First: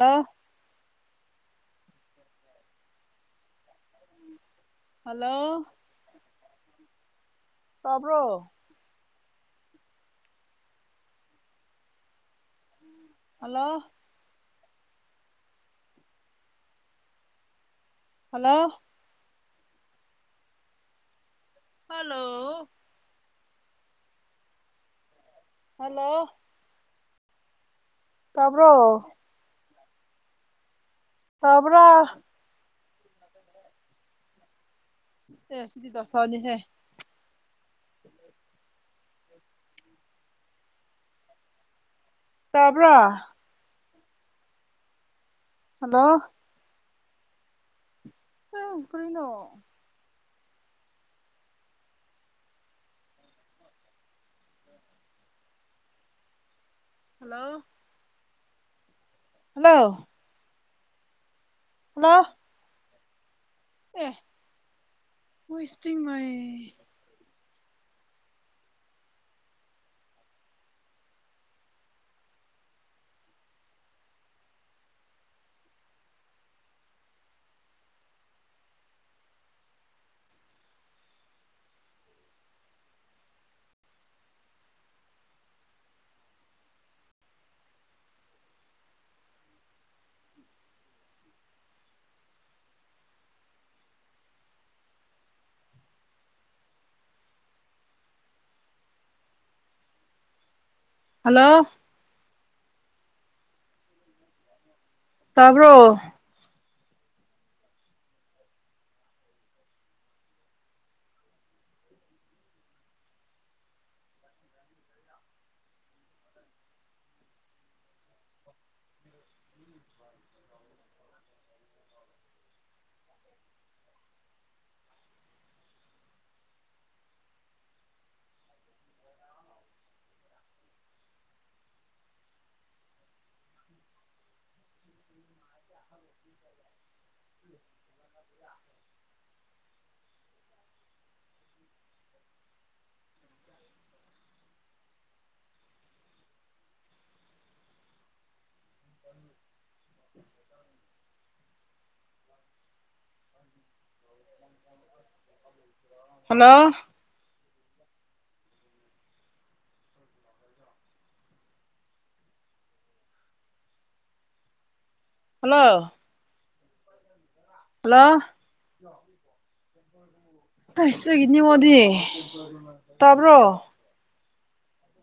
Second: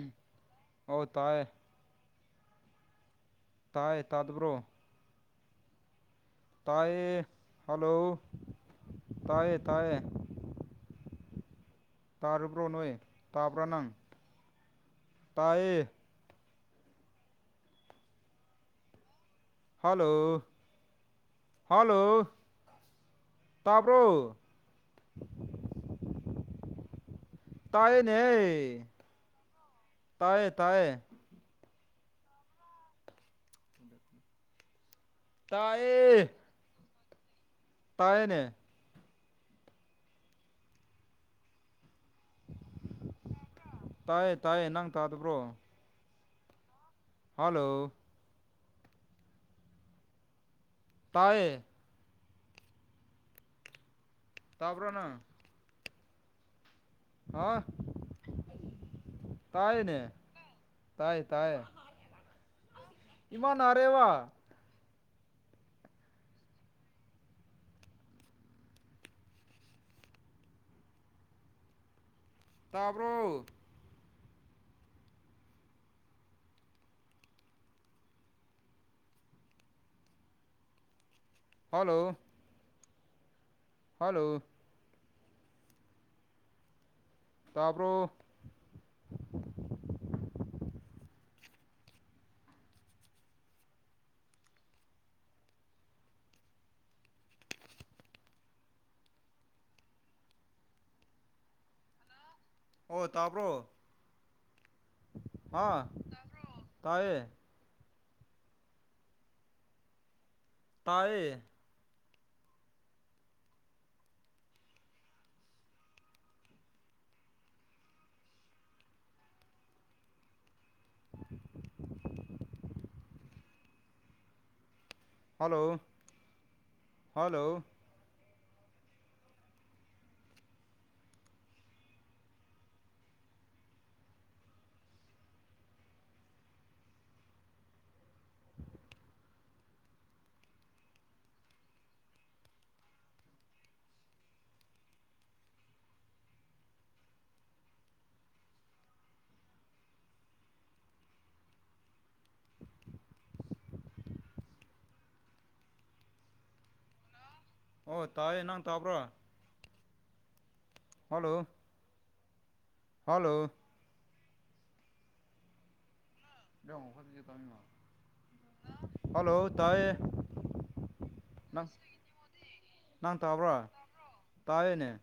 ꯑ ꯑꯧ ꯇꯥꯏꯌꯦ ꯇꯥꯏꯌꯦ ꯇꯥꯗꯕ꯭ꯔꯣ ꯍꯜꯂꯣ ꯇꯥꯏꯌꯦ ꯍꯜꯂꯣ ꯇꯥꯕ꯭ꯔꯣ ꯇꯥꯏꯌꯦ ꯇꯥꯏꯌꯦ ꯇꯥꯔꯕ꯭ꯔꯣ ꯅꯣꯏ ꯇꯕ꯭ꯔꯥ ꯍꯜꯂꯣ ꯅꯪ ꯇꯥꯏꯌꯦ ꯍꯜꯂꯣ ꯍꯥꯂꯣ ꯍꯥꯂꯣ ꯍꯜꯂꯣ ꯇꯥꯕ꯭ꯔꯣ ꯍꯜꯂꯣ ꯇꯥꯏꯌꯦꯅꯦ ꯇꯥꯕ꯭ꯔꯣ ꯇꯥꯌꯦ ꯇꯥꯌꯦ ꯇꯥꯕ꯭ꯔꯥ ꯑꯦꯁ ꯁꯤꯗꯤ ꯇꯥꯏꯌꯦ ꯗꯁꯥꯅꯤꯍꯦ ꯇꯥꯏꯌꯦꯅꯦ ꯇꯥꯕ꯭ꯔꯣ ꯇꯥꯏꯌꯦ ꯇꯥꯏꯌꯦ ꯅꯪ ꯇꯥꯗꯕ꯭ꯔꯣ ꯍꯜꯂꯣ ꯍꯜꯂꯣ [unintelligible] ꯀꯔꯤꯅꯣ ꯇꯥꯏꯌꯦ ꯇꯥꯕ꯭ꯔꯣꯅꯪ ꯍꯜꯂꯣ ꯑꯥ ꯍꯜꯂꯣ ꯇꯥꯏꯌꯦꯅꯦ ꯇꯥꯌꯦ ꯇꯥꯌꯦ ꯍꯜꯂꯣ ꯏꯃꯥ ꯅꯥꯔꯦꯕ ꯑꯣꯏ ꯁꯇ꯭ꯔꯤꯃꯩ ꯇꯥꯕ꯭ꯔꯣ ꯍꯜꯂꯣ ꯍꯜꯂꯣ ꯇꯥꯕ꯭ꯔꯣ ꯍꯜꯂꯣ ꯑꯣ ꯇꯥꯕ꯭ꯔꯣ ꯍꯥ ꯇꯥꯕ꯭ꯔꯣ ꯇꯥꯕ꯭ꯔꯣ ꯇꯥꯏꯌꯦ ꯇꯥꯏꯌꯦ [inaudible] ꯍꯜꯂꯣ ꯍꯜꯂꯣ [inaudible] ꯍꯜꯂꯣ ꯑꯣ ꯇꯥꯏꯌꯦ ꯅꯪ ꯇꯥꯕ꯭ꯔꯥ ꯍꯜꯂꯣ ꯍꯜꯂꯣ ꯍꯜꯂꯣ ꯗꯝꯃꫭ ꯐꯥꯕꯤꯒꯦ ꯇꯝꯃꯤꯉꯣ ꯍꯜꯂꯣ ꯂꫭ ꯍꯜꯂꯣ ꯇꯥꯏꯌꯦ ꯍꯥꯏꯁ ꯑꯩꯒꯤ ꯅꯪ ꯅꯤꯡꯉꯣꯗꯤ ꯇꯥꯕ꯭ꯔꯣ ꯇꯥꯌꯦꯅꯦ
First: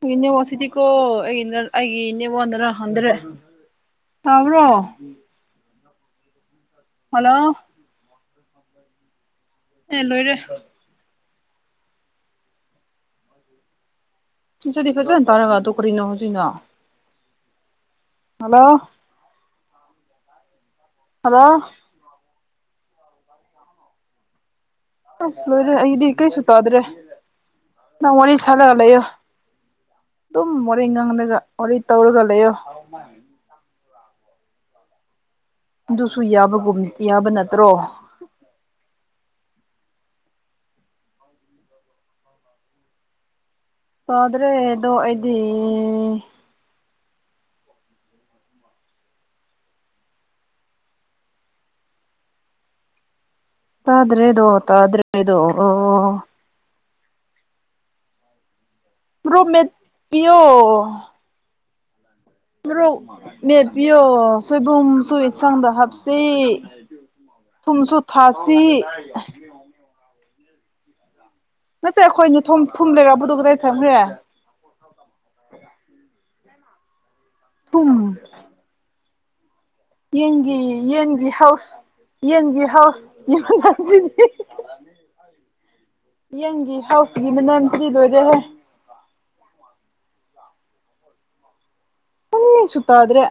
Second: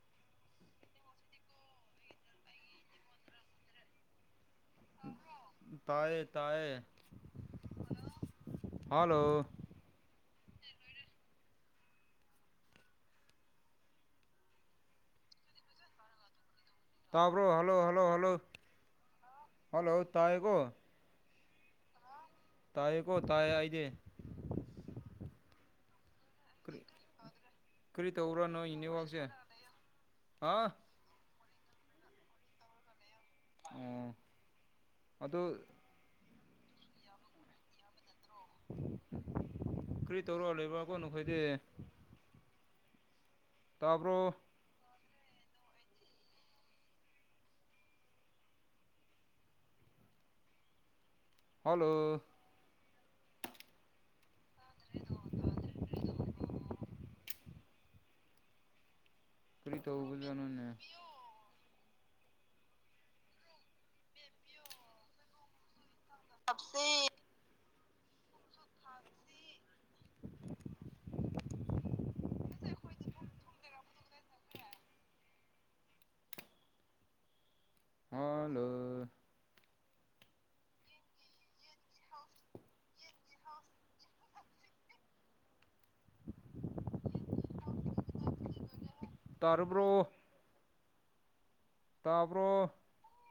ꯑꯩꯒꯤ ꯅꯦꯠꯋꯥꯛ ꯁꯤꯗꯤꯀꯣ ꯑꯩꯅꯔ ꯑꯩꯒꯤ ꯅꯦꯠꯋꯥꯛꯅꯔ ꯈꯪꯗ꯭ꯔꯦ ꯇꯥꯕ꯭ꯔꯣ ꯕ꯭ꯔꫭ ꯇꯥꯌꯦ ꯇꯥꯌꯦ ꯍꯜꯂꯣ ꯍꯜꯂꯣ ꯍꯜꯂꫭ ꯑꯦ ꯂꯣꯏꯔꯦ ꯑꯗꯨꯗꯤ ꯐꯖꯅꯥ ꯇꯥꯔꯒ ꯑꯗꯣ ꯀꯔꯤꯅ ꯑꫭꯏꯗꯨꯏꯅꫭ ꯇꯥꯕ꯭ꯔꯣ hello hello hello hello hello ꯇꯥꯥꯌꯦꯀꯣ ꯍꯜꯂꯣ ꯇꯥꯌꯦ ꯀꯣ ꯇꯥꯌꯦ ꯑꯩꯗꯤ ꯑꯁ ꯂꯣꯏꯔꯦ ꯑꯩꯗꯤ ꯀꯩꯁꯨ ꯀꯔꯤ ꯇꯥꯗ꯭ꯔꯦ ꯀꯔꯤ ꯅꯪ ꯋꯥꯔꯤ ꯇꯧꯕ꯭ꯔꯥ ꯅꯣꯏ ꯁꯥꯔꯒ ꯂꯩꯌꯣ ꯅꯦꯠꯋꯥꯛꯁꯦ ꯑꯗꯨꯝ ꯍꯥ ꯋꯥꯔꯦꯝ ꯉꯥꯡꯂꯒ ꯋꯥꯔꯤ ꯇꯧꯔꯒ ꯂꯩꯌꯣ [unintelligible] ꯎꯝ ꯑꯗꯨ ꯑꯗꯨꯁꯨ ꯌꯥꯕꯒꯨꯝ ꯌꯥꯕ ꯅꯠꯇ꯭ꯔꯣ ꯀꯔꯤ ꯇꯧꯔ ꯂꯩꯕ꯭ꯔꯥ ꯀꯣ ꯅꯈꯣꯏꯗꯤ ꯇꯥꯕ꯭ꯔꯣ ꯇꯥꯗ꯭ꯔꯦ ꯑꯗꯣ ꯑꯩꯗꯤ ꯍꯜꯂꯣ ꯇꯥꯗ꯭ꯔꯦꯗꯣ ꯇꯥꯗ꯭ꯔꯦꯗꯣ ꯑꯣ ꯔꯨꯝ ꯃꯦꯠ ꯀꯔꯤ ꯄꯤꯌꯣ ꯇꯧꯕꯖꯥꯠꯅꯣꯅꯦ ꯃꯣꯔꯣꯛ ꯃꯦꯄꯤꯌꯣ ꯁꯣꯏꯕꯨꯝꯁꯨ ꯏꯁꯥꯡꯗ ꯍꯥꯞꯁꯤ ꯊꯨꯝꯁꯨ ꯊꯥꯛꯁꯤ ꯉꯁꯥꯏ ꯑꯩꯈꯣꯏꯅ ꯊꯨꯝ ꯊꯨꯝ ꯂꯩꯔꯛꯄꯗꯨ ꯀꯗꯥꯏ ꯊꯝꯈ꯭ꯔꯦ ꯊꯨꯝ ꯍꯥꯜꯂꯣ ꯌꯦꯟꯒꯤ ꯌꯦꯟꯒꯤ ꯍꯥꯎꯁ ꯌꯦꯟꯒꯤ ꯍꯥꯎꯁ ꯌꯣꯟꯅꯕꯁꯤꯗꯤ ꯌꯦꯟꯒꯤ ꯍꯥꯎꯁꯀꯤ ꯃꯅꯝꯁꯤꯗꯤ ꯂꯣꯏꯔꯦꯍꯦ ꯇꯥꯔꯕ꯭ꯔꯣ ꯇꯥꯕ꯭ꯔꯣ ꯀꯔꯤꯁꯨ ꯇꯥꯗ꯭ꯔꯦ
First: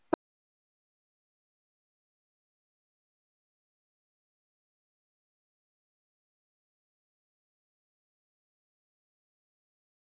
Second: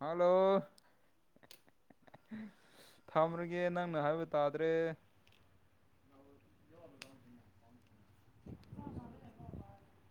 ꯍꯦꯜꯂꯣ ꯊꯝꯔꯒꯦ ꯅꯪꯅ ꯍꯥꯏꯕ ꯇꯥꯗ꯭ꯔꯦ [inaudible]